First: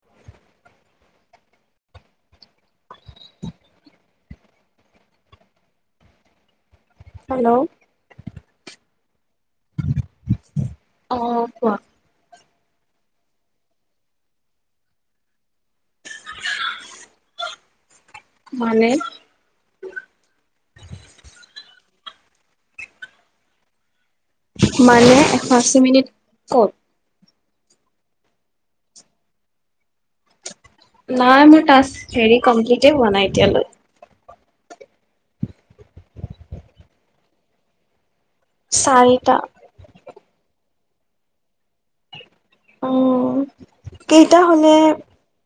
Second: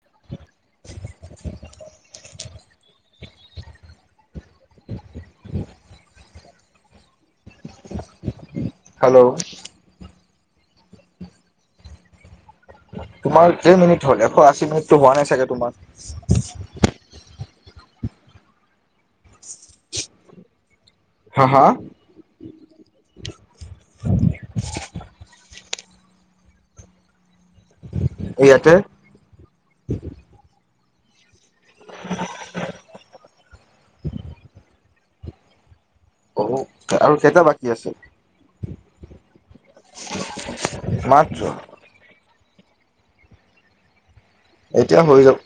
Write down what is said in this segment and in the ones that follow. [inaudible] Hello, hello, অহ, কোৱা। তোমাৰ কেই মিনিট হ'ল এশ আছি মিনিটটো হোৱা নাই চাগে তোমাৰ? মানে? হা -হা মানে এশ আচি মিনিট কত এইয়াতে নাই মোৰ টাস্ক হেৰি কমপ্লিটে হোৱা নাই এতিয়ালৈ। অ আৰু কেইটা বাকী আছে? চাৰিটা। মাত্ৰ। অহ কেইটা হলে- এতিয়া হৈ যাব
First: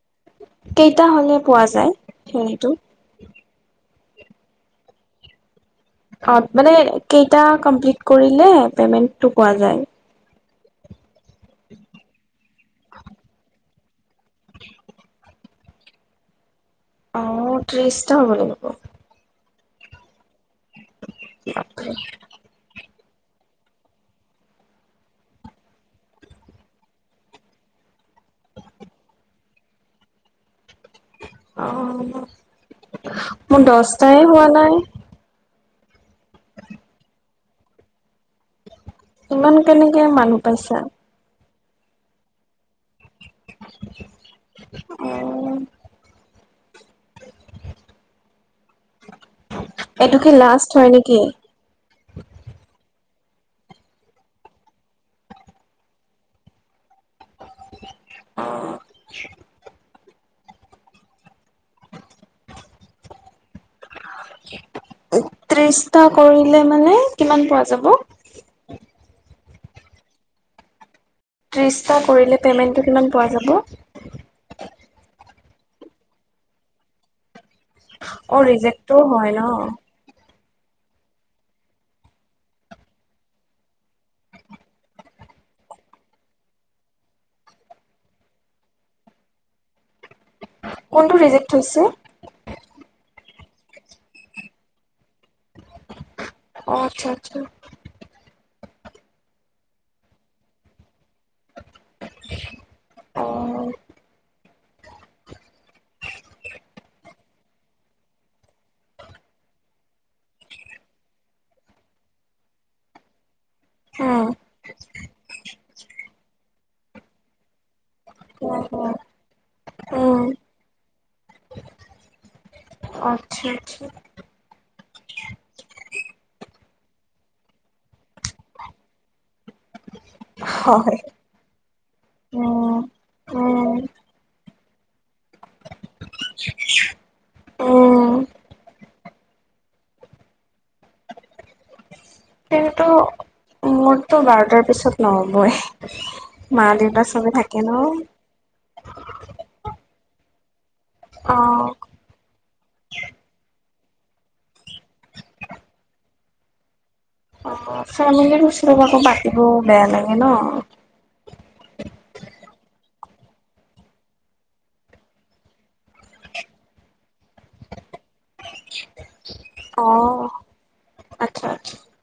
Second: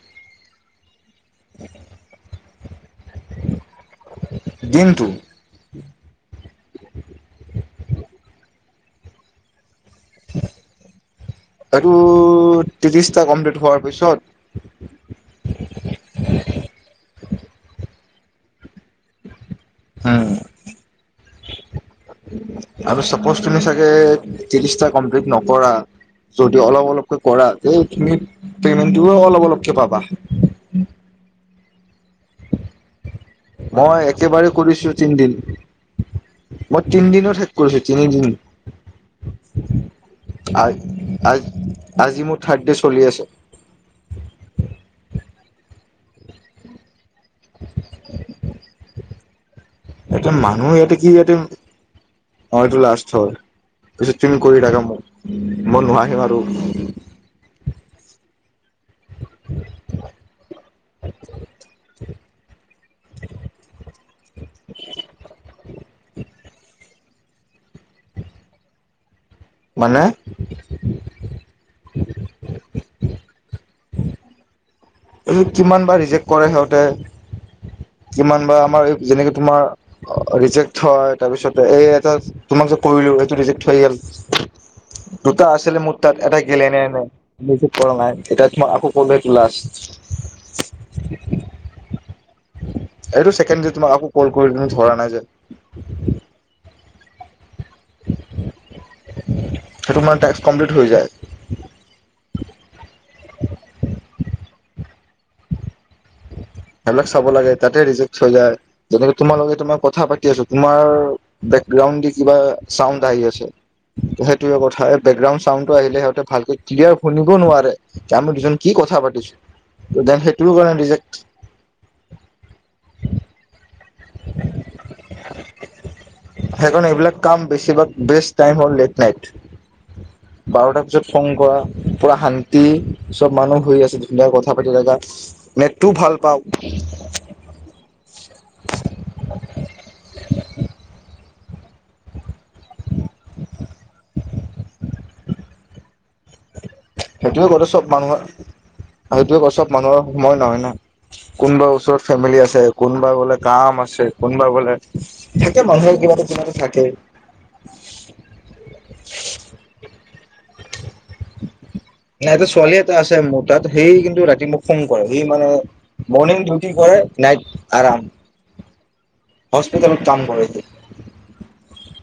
কেইটা হলে পোৱা যায় হেৰিতো। দিনটো? মানে কেইটা কমপ্লিত কৰিলে পেমেণ্টটো পোৱা যায়। এইটো ত্ৰিশটা কমপ্লিট হোৱাৰ পিছত? অ', ত্ৰিশটা হ'ব লাগিব। হম। [unintelligible] আৰু চাপ'জ তুমি চাগে ত্ৰিশটা কমপ্লিট নকৰা যদি অলপ অলপকৈ কৰা তে তুমি পেমেন্ট অলপ অলপকে পাবা। অ হ'ব মই একেবাৰে কৰিছো তিনিদিন। মই তিনিদিনত শেষ কৰিছো তিনিদিন। ইমান কেনেকে মানুহ আ পাইছা? আ আজি মোৰ থাৰ্ড ডে চলি আছে। অ [inaudible] [inaudible] এইটো ইয়াতে কি মানুহ লাষ্ট হয় ইয়াতে কি নেকি? ইয়াতে হয় এইটো লাষ্ট পিছত তুমি কৰি থাকা মোক মই নোৱাৰিম আৰু [inaudible] অ [inaudible] ত্ৰিশটা কৰিলে মানে কিমান পোৱা যাব? মানে ত্ৰিছটা কৰিলে পে'মেণ্টটো কিমান পোৱা যাব? এই কিমান বাৰ ৰিজেক্ট কৰে সিহঁতে অ কিমান বা আমাৰ ৰিজেক্টও এই হয় যেনেকে ন? তোমাৰ ৰিজেক্ট হয় তাৰপিছত এই এটা তোমাক যে কৰিলো এইটো ৰিজেক্ট হৈ গে'ল। দুটা আছিলে মোৰ তাত এটা গ্লেনেনে বেছি কৰা নাই এতিয়াতো মই আকৌ ক'লে লাষ্ট [inaudible] কোনটো ৰিজেক্ট হৈছে। এইটো ছেকেণ্ড যে তোমাক আকৌ ক'ল কৰি তুমি ধৰা নাই যে- অ আত্চ্ছা আত্চ্ছা [inaudible] সেইটো মানে টাকছ্ কমপ্লিট হৈ যায়। অ [inaudible] সেইবিলাক চাব লাগে তাতে ৰিজেক্ হৈ যায় যেনেকে তোমালোকে তোমাক কথা পাতি আছো তোমাৰ বেক- গ্ৰাউণ্ড কিবা ছাউণ্ড আহি আছে। উম সেইটোয়ে কথা বেকগ্ৰাউণ্ড ছাউণ্ডটো আহিলে সিহতে ভালকৈ ক্লিয়াৰ শুনিব নোৱাৰে আমি দুজন কি কথা পাতিছো ত উম সেইটো কাৰণে ৰিজেক্ত আত্চ্ছা আত্চ্ছা [inaudible] সেইকাৰণে এইবিলাক কাম বেছিভাগ বেষ্ট টাইম হ'ল লেট নাইট। বাৰটাৰ হয় পিছত ফোন কৰা। পুৰা শান্তি উম চব মানুহ উম শুই আছে ধুনীয়া কথা পাতি থকা নেটটো ভাল পাওঁ। উম [inaudible] কিন্তু [inaudible] মোৰতো বাৰটাৰ পিছত নহ'বই। মা দেউতা চবে সেইটোয়ে ক থাকে ন চব মানুহে সেইটোয়ে ক চব মানুহৰ সময় নহয় না অ কোনোবা ওচৰত, ফেমিলি আছে কোনোবা বোলে কাম আছে কোনোবা বোলে থাকে মানুহে কিবা এটা কিবা এটা থাকে। অ ফেমিলীৰ ওচৰৰ পৰা আকৌ পাতিবও বেয়া লাগে ন। নাই এটা ছোৱালী এটা আছে মোৰ তাত সেই কিন্তু ৰাতি মোক ফোন কৰে সি মানে- মৰনিং ডিউটি কৰে, নাইট আৰাম অ হস্পিতালত কাম কৰে আচ্ছা আচ্ছা এতিয়া।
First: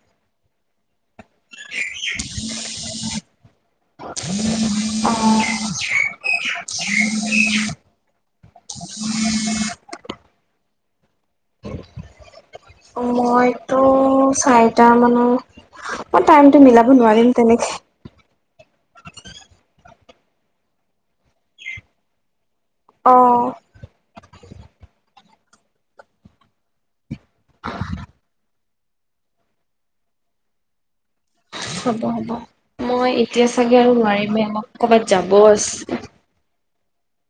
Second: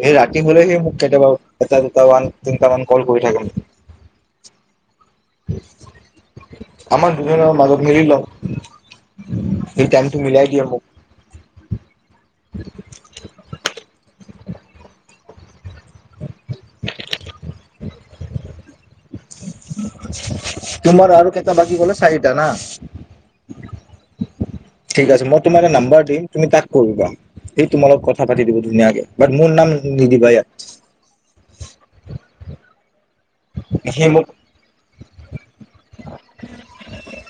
সি ৰাতি হ'লে সি মোক কেতিয়াবা এটা দুটা মান তিনিটা মান কল কৰি থাকে মোক। অহ আমাৰ দুজনৰ মাজত মিলি ল'ও। এই টাইম টো মিলাই দিয় মোক অ মইতো চাৰিটা মানৰ মই টাইমতটো মিলাব নোৱাৰিম তেনেকে তোমাৰ আৰু কেইটা বাকি গলে চাৰিটা না অ ঠিক আছে মই তোমাক নাম্বাৰ দিম তুমি তাক কৰিবা সেই তোমালত কথা পাতি দিব ধুনীয়াকে বাট মোৰ নাম নিদিবা ইয়াত। হ'ব হ'ব মই এতিয়া চাগে আৰু সি মোক নোৱাৰিমে আমাক কবাত যাব আছে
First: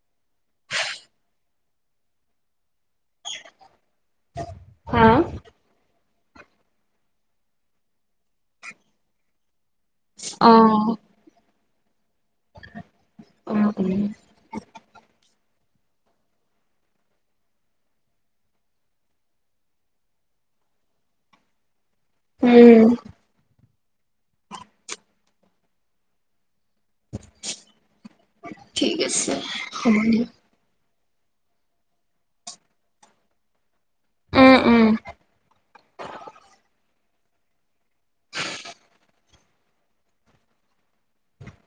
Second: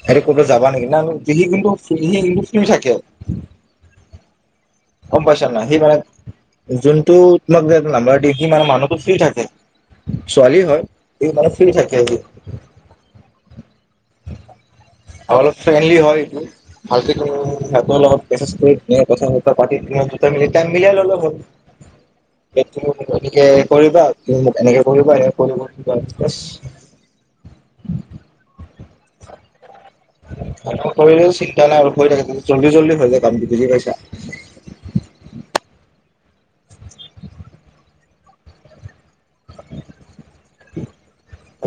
হে ক'বাত যাবা নেকি না সিলি কিন্তু সিলি কিন্তু ফ থাকে হা? গম পইছা নাই সিমানে যোনটো তোমাক যে এটা নাম্বৰ দিয়ে মানে মানুহটো চুই থাকে অ ছোৱালী হয় এই মানে ফ্ৰী থাকে আজি। উম উম আৰু অলপ ফ্ৰেণ্ডলি হয় ভালকেতো ভালপোৱাৰ ল'গত মে'ছে'ছ কৰি কথা- বতা পাতি টাইম মিলাই ললে হল সেইটো উম এনেকে কৰিবা এনেকে কৰিবা এনেকে কৰিলে [inaudible] পৰিলেও চিন্তা নাই আৰু হৈ থাকে জল্দি জল্দি হৈ যায় কামটো বুজি পাইছা [inaudible] উম।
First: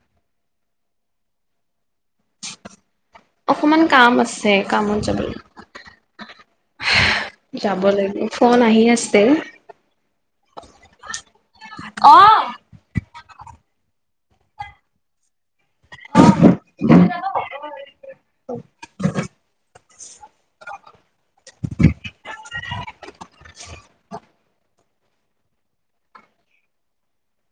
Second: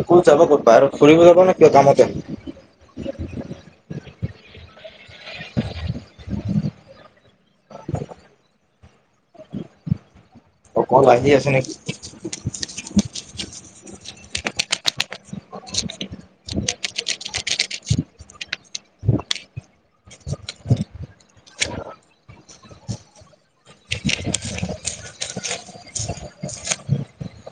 ক'ত যাব ক'ত বাহিৰত ফুৰিব যাবা নে কিবা কামতে কিমান কাম আছে কামত যাবলৈ যাব লাগিব ফোন আহি আছে। উমৰ আহি আছে নেকি অ [unintelligible] [inaudible]